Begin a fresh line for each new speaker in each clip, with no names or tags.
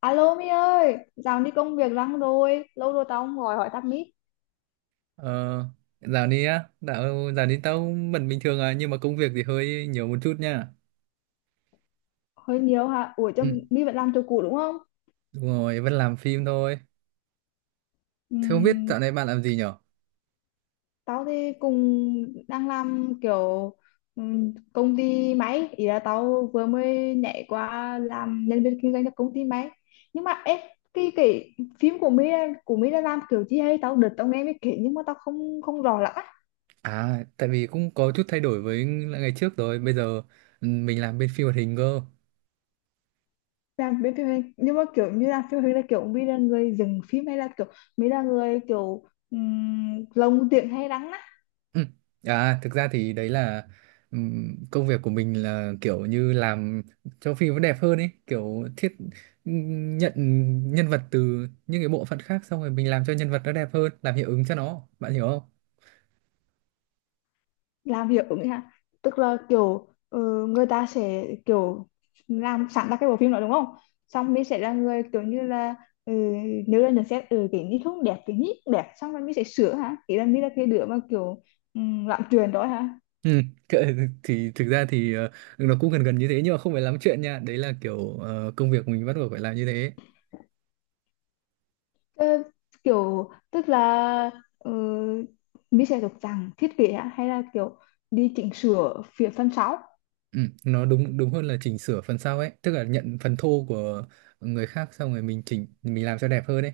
Alo My ơi, dạo đi công việc lắm rồi, lâu rồi tao không gọi hỏi thăm My.
Ờ, dạo này á, dạo này tao vẫn bình thường à, nhưng mà công việc thì hơi nhiều một chút nha.
Hơi nhiều hả? Ủa cho
Ừ.
My vẫn làm chỗ cũ đúng không?
Đúng rồi, vẫn làm phim thôi. Thế không biết
Ừm,
dạo này bạn làm gì nhở?
tao thì cùng đang làm kiểu công ty máy, ý là tao vừa mới nhảy qua làm nhân viên kinh doanh cho công ty máy. Nhưng mà ê, cái phim của My đã làm kiểu gì hay tao đợt tao nghe mới kể nhưng mà tao không không rõ lắm.
À, tại vì cũng có chút thay đổi với lại ngày trước rồi, bây giờ mình làm bên phim hoạt hình cơ.
Làm bên phim hành nhưng mà kiểu như là phim hành là kiểu mi là người dừng phim hay là kiểu mi là người kiểu lồng tiếng hay đắng á.
Ừ. À, thực ra thì đấy là công việc của mình là kiểu như làm cho phim nó đẹp hơn ấy, kiểu thiết nhận nhân vật từ những cái bộ phận khác, xong rồi mình làm cho nhân vật nó đẹp hơn, làm hiệu ứng cho nó, bạn hiểu không?
Làm hiệu ứng ha, tức là kiểu người ta sẽ kiểu làm sẵn ra cái bộ phim đó đúng không, xong mi sẽ là người kiểu như là, ừ, nếu là nhận xét, ừ, cái nhí không đẹp cái nhí đẹp xong rồi mi sẽ sửa hả, ý là mi là cái đứa mà kiểu làm truyền đó hả.
Ừ, thì thực ra thì nó cũng gần gần như thế, nhưng mà không phải lắm chuyện nha, đấy là kiểu công việc mình bắt buộc phải làm như thế.
Ờ, kiểu tức là ờ, mình sẽ được rằng thiết kế á, hay là kiểu đi chỉnh sửa phía phần sau.
Ừ, nó đúng đúng hơn là chỉnh sửa phần sau ấy, tức là nhận phần thô của người khác xong rồi mình chỉnh, mình làm cho đẹp hơn ấy.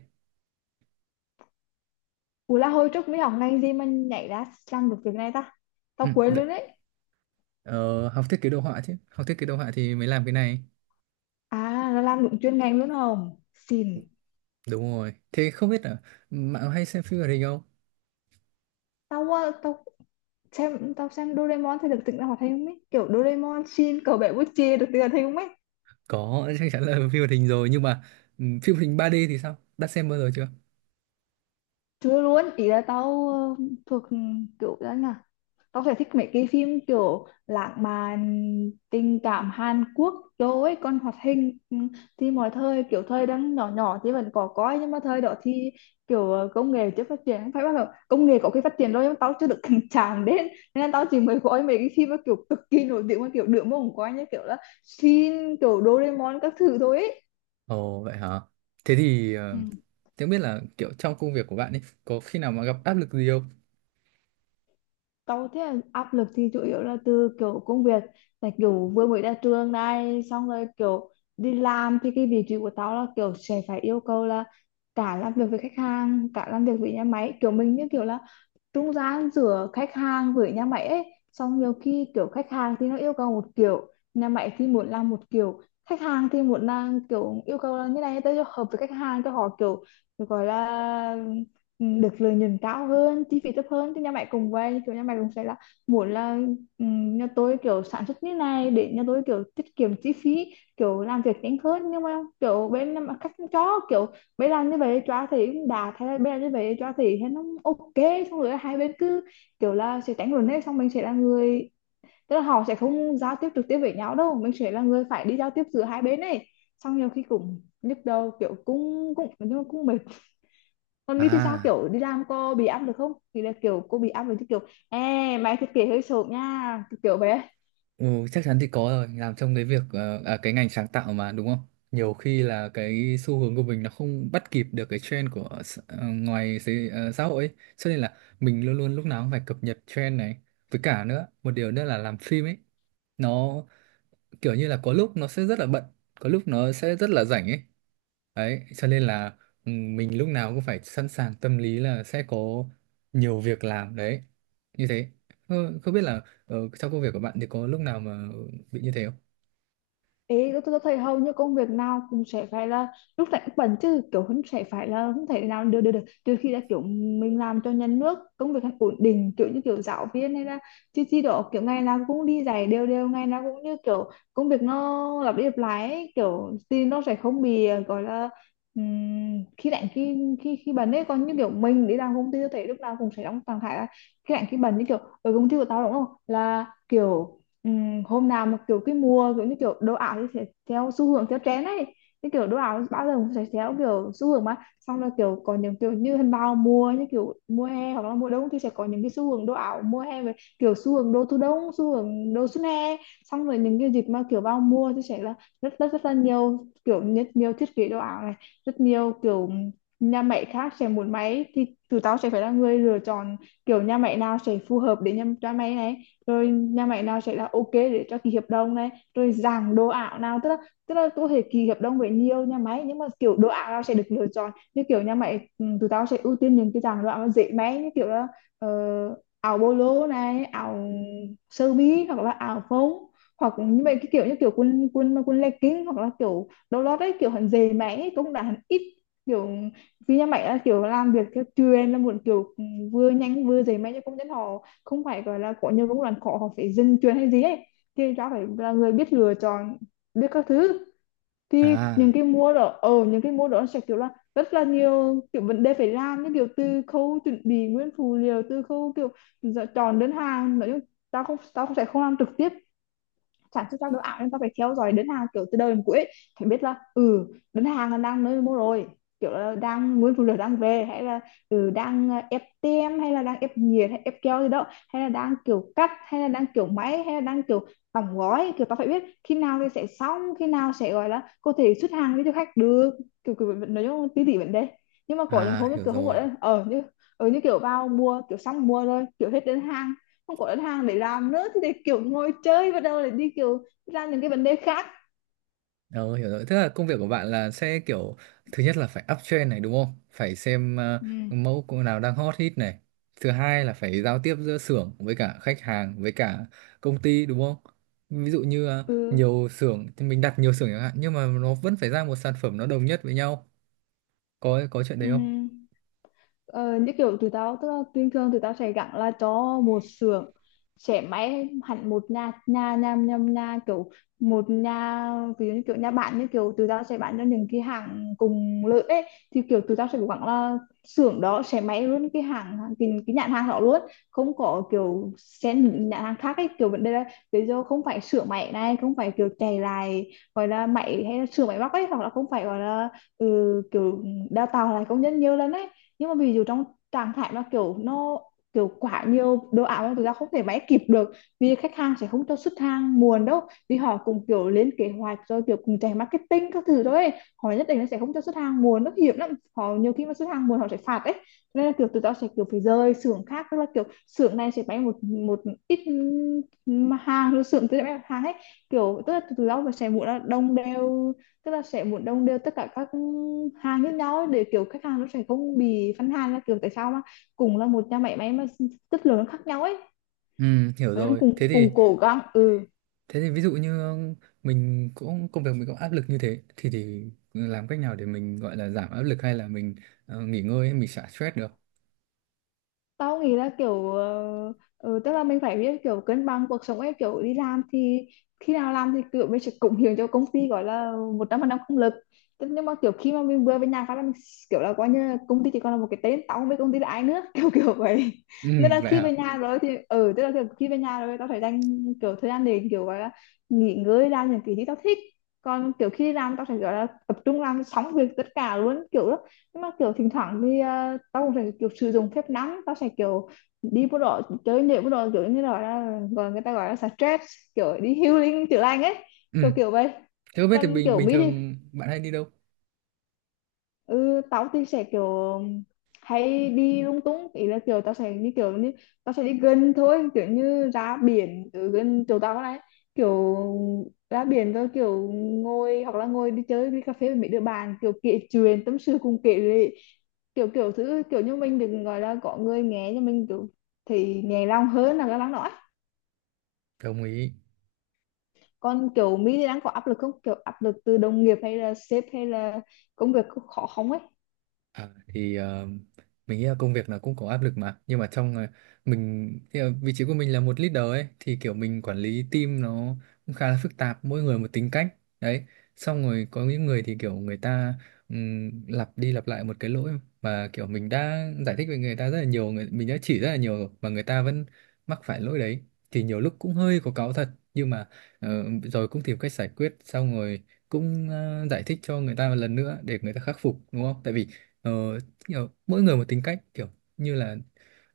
Ủa là hồi trước mới học ngành gì mà nhảy ra làm được việc này ta,
ừ,
tao quên
đấy.
luôn đấy.
Ờ, học thiết kế đồ họa chứ, học thiết kế đồ họa thì mới làm cái này.
À là làm đúng chuyên ngành luôn không xin.
Đúng rồi, thế không biết là bạn có hay xem phim hoạt hình không?
Tao tao xem, tao xem Doraemon thì được tỉnh ra hoạt hình không ấy, kiểu Doraemon xin cậu bé bút chia được tỉnh ra hoạt hình không ấy.
Có, chắc chắn là phim hoạt hình rồi, nhưng mà phim hoạt hình 3D thì sao, đã xem bao giờ chưa?
Chưa luôn, ý là tao, thuộc kiểu đó nhỉ. Tao sẽ thích mấy cái phim kiểu lãng mạn tình cảm Hàn Quốc đồ ấy, còn hoạt hình, ừ, thì mọi thời kiểu thời đang nhỏ nhỏ thì vẫn có coi nhưng mà thời đó thì kiểu công nghệ chưa phát triển. Không phải bắt đầu công nghệ có khi phát triển rồi nhưng mà tao chưa được cảnh chạm đến, nên là tao chỉ mới coi mấy cái phim mà kiểu cực kỳ nổi tiếng mà kiểu được mà không coi như kiểu là Shin, kiểu Doraemon các thứ thôi ấy.
Ồ vậy hả? Thế thì không biết là kiểu trong công việc của bạn ấy có khi nào mà gặp áp lực gì không?
Tao thấy là áp lực thì chủ yếu là từ kiểu công việc, tại kiểu vừa mới ra trường này xong rồi kiểu đi làm thì cái vị trí của tao là kiểu sẽ phải yêu cầu là cả làm việc với khách hàng cả làm việc với nhà máy, kiểu mình như kiểu là trung gian giữa khách hàng với nhà máy ấy. Xong nhiều khi kiểu khách hàng thì nó yêu cầu một kiểu, nhà máy thì muốn làm một kiểu, khách hàng thì muốn làm kiểu yêu cầu là như này tới cho hợp với khách hàng cho họ kiểu gọi là được lợi nhuận cao hơn chi phí thấp hơn, thì nhà máy cũng vậy, kiểu nhà máy cũng sẽ là muốn là nhà tôi kiểu sản xuất như này để nhà tôi kiểu tiết kiệm chi phí, kiểu làm việc nhanh hơn, nhưng mà kiểu bên nhà máy khách không cho kiểu mấy lần như vậy cho thì cũng đạt, thế là mấy lần như vậy cho thì thấy nó ok. Xong rồi hai bên cứ kiểu là sẽ tránh luận hết, xong mình sẽ là người, tức là họ sẽ không giao tiếp trực tiếp với nhau đâu, mình sẽ là người phải đi giao tiếp giữa hai bên này. Xong nhiều khi cũng nhức đầu, kiểu cũng cũng nhưng mà cũng mệt. Còn Mi thì sao,
À,
kiểu đi làm cô bị áp được không, thì là kiểu cô bị áp lực chứ kiểu ê mày thiết kế hơi sộp nha kiểu bé.
ừ, chắc chắn thì có rồi, làm trong cái việc cái ngành sáng tạo mà, đúng không? Nhiều khi là cái xu hướng của mình nó không bắt kịp được cái trend của ngoài xã hội ấy, cho nên là mình luôn luôn lúc nào cũng phải cập nhật trend này. Với cả nữa, một điều nữa là làm phim ấy, nó kiểu như là có lúc nó sẽ rất là bận, có lúc nó sẽ rất là rảnh ấy. Đấy, cho nên là mình lúc nào cũng phải sẵn sàng tâm lý là sẽ có nhiều việc làm đấy. Như thế. Không biết là trong công việc của bạn thì có lúc nào mà bị như thế không?
Ý tôi thấy hầu như công việc nào cũng sẽ phải là lúc này cũng bận chứ kiểu không sẽ phải là không thể nào được được được, trừ khi là kiểu mình làm cho nhà nước công việc ổn định kiểu như kiểu giáo viên hay là chứ chi đó, kiểu ngày nào cũng đi dạy đều đều, ngày nào cũng như kiểu công việc nó lặp đi lặp lại ấy, kiểu thì nó sẽ không bị gọi là khi lạnh khi khi khi bận ấy. Còn như kiểu mình đi làm công ty, tôi thấy lúc nào cũng sẽ đóng trạng thái là khi lạnh khi bận như kiểu ở công ty của tao đúng không, là kiểu ừm, hôm nào mà kiểu cái mùa kiểu như kiểu đồ ảo thì sẽ theo xu hướng theo trend ấy, cái kiểu đồ ảo bao giờ cũng sẽ theo kiểu xu hướng mà xong là kiểu có những kiểu như hình bao mùa như kiểu mùa hè hoặc là mùa đông thì sẽ có những cái xu hướng đồ ảo mùa hè về kiểu xu hướng đồ thu đông, xu hướng đồ xuân hè. Xong rồi những cái dịp mà kiểu vào mùa thì sẽ là rất rất rất là nhiều kiểu, rất nhiều thiết kế đồ ảo này, rất nhiều kiểu nhà máy khác sẽ muốn máy thì tụi tao sẽ phải là người lựa chọn kiểu nhà máy nào sẽ phù hợp để nhà, cho máy này, rồi nhà máy nào sẽ là ok để cho ký hợp đồng này rồi dạng đồ ảo nào, tức là có thể ký hợp đồng với nhiều nhà máy nhưng mà kiểu đồ ảo nào sẽ được lựa chọn như kiểu nhà máy, ừ, tụi tao sẽ ưu tiên những cái dạng đồ ảo dễ may như kiểu là ờ, áo bolo này, áo sơ mi hoặc là áo phông hoặc như vậy, cái kiểu như kiểu quần quần mà quần legging hoặc là kiểu đồ lót đấy, kiểu hẳn dày máy cũng đã hẳn ít kiểu vì nhà máy là kiểu làm việc theo truyền là muốn kiểu, ừ, vừa nhanh vừa dày máy cho công nhân họ không phải gọi là có nhiều công đoạn khó họ phải dừng chuyện hay gì ấy, thì ra phải là người biết lựa chọn biết các thứ. Thì những
À,
cái mua đó ở những cái mua đó sẽ kiểu là rất là nhiều kiểu vấn đề phải làm như kiểu từ khâu chuẩn bị nguyên phụ liệu, từ khâu kiểu giờ chọn đơn hàng. Nói chung tao không, tao không sẽ không làm trực tiếp sản xuất ra đồ ảo nên ta phải theo dõi đơn hàng kiểu từ đầu đến cuối ấy. Phải biết là, ừ, đơn hàng là đang nơi mua rồi, kiểu là đang nguyên phụ liệu đang về, hay là ừ, đang ép tem hay là đang ép nhiệt hay ép keo gì đó, hay là đang kiểu cắt hay là đang kiểu máy hay là đang kiểu đóng gói, kiểu ta phải biết khi nào thì sẽ xong, khi nào sẽ gọi là có thể xuất hàng với cho khách được, kiểu kiểu nói chung tí tỉ vấn đề. Nhưng mà có những
à,
hôm như
hiểu
kiểu không
rồi.
gọi là ở như kiểu vào mua kiểu xong mua rồi kiểu hết đơn hàng, không có đơn hàng để làm nữa thì để kiểu ngồi chơi bắt đầu để đi kiểu ra những cái vấn đề khác.
Ờ, hiểu rồi. Tức là công việc của bạn là sẽ kiểu thứ nhất là phải uptrend này, đúng không? Phải xem
Ừ,
mẫu cô nào đang hot hit này. Thứ hai là phải giao tiếp giữa xưởng với cả khách hàng với cả công ty, đúng không? Ví dụ như
ừ,
nhiều xưởng thì mình đặt nhiều xưởng chẳng hạn, nhưng mà nó vẫn phải ra một sản phẩm nó đồng nhất với nhau. Có chuyện
ừ.
đấy không?
Ờ, như kiểu tụi tao tức là bình thường tụi tao sẽ gắn là cho một xưởng sẽ máy hẳn một nhà nhà nhà nhà, nhà kiểu một nhà, ví dụ như kiểu nhà bạn như kiểu tụi tao sẽ bán cho những cái hàng cùng lợi ấy, thì kiểu tụi tao sẽ gắn là xưởng đó sẽ máy luôn cái hàng cái nhãn hàng đó luôn, không có kiểu xen những nhãn hàng khác ấy, kiểu vấn đề là ví dụ không phải sửa máy này, không phải kiểu chạy lại gọi là máy hay là sửa máy móc ấy, hoặc là không phải gọi là ừ, kiểu đào tạo lại công nhân nhiều lần ấy. Nhưng mà ví dụ trong trạng thái mà kiểu nó kiểu quá nhiều đồ ảo mà thực ra không thể máy kịp được, vì khách hàng sẽ không cho xuất hàng muộn đâu, vì họ cũng kiểu lên kế hoạch rồi kiểu cùng chạy marketing các thứ thôi, họ nhất định nó sẽ không cho xuất hàng muộn, nó hiểm lắm, họ nhiều khi mà xuất hàng muộn họ sẽ phạt ấy, nên là kiểu tụi tao sẽ kiểu phải rời xưởng khác, tức là kiểu xưởng này sẽ bán một một ít mà hàng, rồi xưởng kia sẽ bán hàng ấy, kiểu tức là tụi tao sẽ muốn là đông đều, tức là sẽ muốn đồng đều tất cả các hàng với nhau ấy, để kiểu khách hàng nó sẽ không bị phân hàng là kiểu tại sao mà cùng là một nhà máy máy mà chất lượng nó khác nhau ấy.
Ừ, hiểu
Và em
rồi. Thế
cùng
thì
cùng cố gắng, ừ,
thế thì ví dụ như mình cũng, công việc mình có áp lực như thế, thì làm cách nào để mình gọi là giảm áp lực, hay là mình nghỉ ngơi ấy, mình xả stress được?
tao nghĩ là kiểu tức là mình phải biết kiểu cân bằng cuộc sống ấy, kiểu đi làm thì khi nào làm thì kiểu mình sẽ cống hiến cho công ty, gọi là một trăm phần trăm công lực. Thế nhưng mà kiểu khi mà mình vừa về nhà phát là mình kiểu là coi như là công ty chỉ còn là một cái tên, tao không biết công ty là ai nữa kiểu kiểu vậy. Nên
Ừ,
là
vậy
khi
hả?
về nhà rồi thì tức là kiểu khi về nhà rồi tao phải dành kiểu thời gian để kiểu gọi là nghỉ ngơi, làm những cái gì tao thích. Còn kiểu khi đi làm tao phải gọi là tập trung làm xong việc tất cả luôn, kiểu nhưng mà kiểu thỉnh thoảng thì tao cũng sẽ kiểu sử dụng phép nắng, tao sẽ kiểu đi bộ đội chơi, nhảy bộ đội, kiểu như là gọi người ta gọi là stress, kiểu đi healing, chữa lành ấy,
Ừ.
kiểu kiểu vậy.
Thế không biết thì
Còn
bình
kiểu
bình
Mỹ thì
thường bạn hay đi đâu?
ừ tao thì sẽ kiểu hay đi lung tung, ý là kiểu tao sẽ đi kiểu như tao sẽ đi gần thôi, kiểu như ra biển ở gần chỗ tao này, kiểu ra biển rồi kiểu ngồi, hoặc là ngồi đi chơi đi cà phê với mấy đứa bạn, kiểu kể chuyện tâm sự cùng kể lệ, kiểu kiểu thứ, kiểu như mình đừng gọi là có người nghe cho mình, kiểu thì nhẹ lòng hơn là cái lắng nói.
Đồng ý.
Còn kiểu Mỹ thì đang có áp lực không, kiểu áp lực từ đồng nghiệp hay là sếp hay là công việc khó không ấy?
À, thì mình nghĩ là công việc nó cũng có áp lực mà, nhưng mà trong mình thì, vị trí của mình là một leader ấy, thì kiểu mình quản lý team nó cũng khá là phức tạp, mỗi người một tính cách đấy, xong rồi có những người thì kiểu người ta lặp đi lặp lại một cái lỗi mà kiểu mình đã giải thích với người ta rất là nhiều, người mình đã chỉ rất là nhiều rồi mà người ta vẫn mắc phải lỗi đấy, thì nhiều lúc cũng hơi có cáu thật, nhưng mà ờ, rồi cũng tìm cách giải quyết, xong rồi cũng giải thích cho người ta một lần nữa để người ta khắc phục, đúng không, tại vì ờ, kiểu mỗi người một tính cách, kiểu như là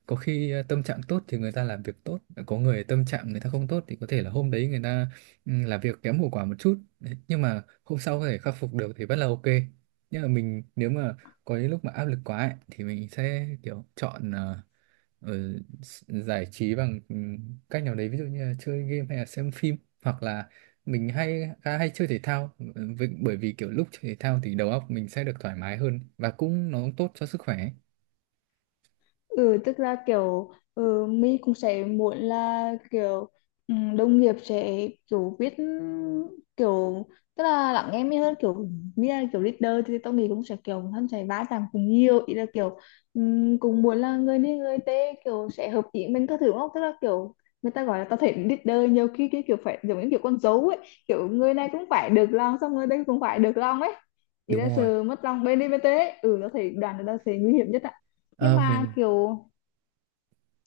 có khi tâm trạng tốt thì người ta làm việc tốt, có người tâm trạng người ta không tốt thì có thể là hôm đấy người ta làm việc kém hiệu quả một chút. Đấy, nhưng mà hôm sau có thể khắc phục được thì vẫn là ok, nhưng mà mình nếu mà có những lúc mà áp lực quá ấy, thì mình sẽ kiểu chọn ờ, giải trí bằng cách nào đấy, ví dụ như là chơi game hay là xem phim, hoặc là mình hay chơi thể thao, bởi vì kiểu lúc chơi thể thao thì đầu óc mình sẽ được thoải mái hơn, và nó cũng tốt cho sức khỏe ấy.
Ừ, tức là kiểu mình cũng sẽ muốn là kiểu đồng nghiệp sẽ kiểu biết kiểu, tức là lắng nghe mình hơn, kiểu như là kiểu leader thì tôi nghĩ cũng sẽ kiểu hắn sẽ va chạm cùng nhiều, ý là kiểu cũng muốn là người đi người tê kiểu sẽ hợp ý mình các thứ, đúng không, tức là kiểu người ta gọi là tao thấy leader nhiều khi cái kiểu phải giống như kiểu con dấu ấy, kiểu người này cũng phải được lòng, xong người đây cũng phải được lòng ấy, thì
Đúng
là
rồi.
sự mất lòng bên đi bên tê ấy. Ừ, tao thấy đoàn người ta sẽ nguy hiểm nhất ạ. Nhưng
Ờ,
mà
mình,
kiểu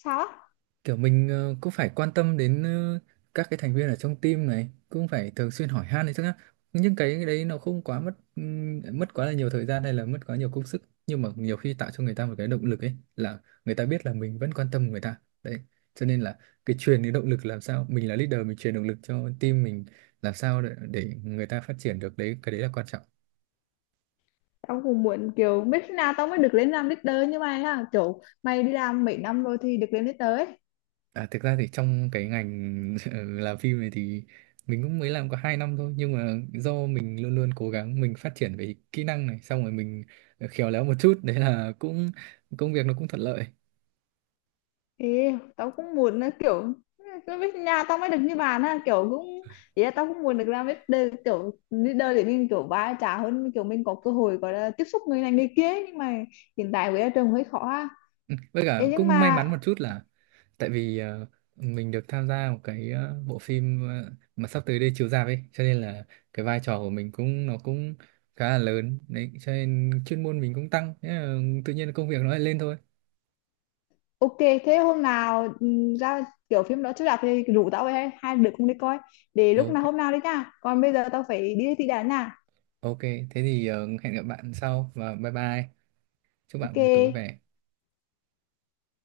sao á,
cũng phải quan tâm đến các cái thành viên ở trong team này, cũng phải thường xuyên hỏi han đấy chứ nhá. Nhưng cái đấy nó không quá mất, mất quá là nhiều thời gian hay là mất quá nhiều công sức, nhưng mà nhiều khi tạo cho người ta một cái động lực ấy, là người ta biết là mình vẫn quan tâm người ta đấy, cho nên là cái truyền cái động lực, làm sao mình là leader mình truyền động lực cho team mình, làm sao để người ta phát triển được đấy, cái đấy là quan trọng.
tao cũng muốn kiểu biết khi nào tao mới được lên làm leader như mày ha, kiểu mày đi làm mấy năm rồi thì được lên leader ấy.
À, thực ra thì trong cái ngành làm phim này thì mình cũng mới làm có 2 năm thôi, nhưng mà do mình luôn luôn cố gắng mình phát triển về kỹ năng này, xong rồi mình khéo léo một chút, đấy là cũng công việc nó cũng thuận lợi.
Ê, tao cũng muốn là kiểu nó biết nhà tao mới được như bạn ha, kiểu cũng ý là tao cũng muốn được làm leader, kiểu leader để mình kiểu va chạm hơn, kiểu mình có cơ hội gọi là tiếp xúc người này người kia ấy. Nhưng mà hiện tại với trường hơi khó ha.
Ừ, với cả
Ê, nhưng
cũng may
mà
mắn một chút là, tại vì mình được tham gia một cái bộ phim mà sắp tới đây chiếu rạp ấy, cho nên là cái vai trò của mình nó cũng khá là lớn đấy, cho nên chuyên môn mình cũng tăng, thế là tự nhiên công việc nó lại lên thôi.
ok, thế hôm nào ra kiểu phim đó chiếu rạp thì rủ tao về hay hai đứa cùng đi coi, để lúc nào
Ok.
hôm nào đi nha, còn bây giờ tao phải đi thi đã nha.
Ok, thế thì hẹn gặp bạn sau và bye bye. Chúc
Ok,
bạn buổi tối vui vẻ.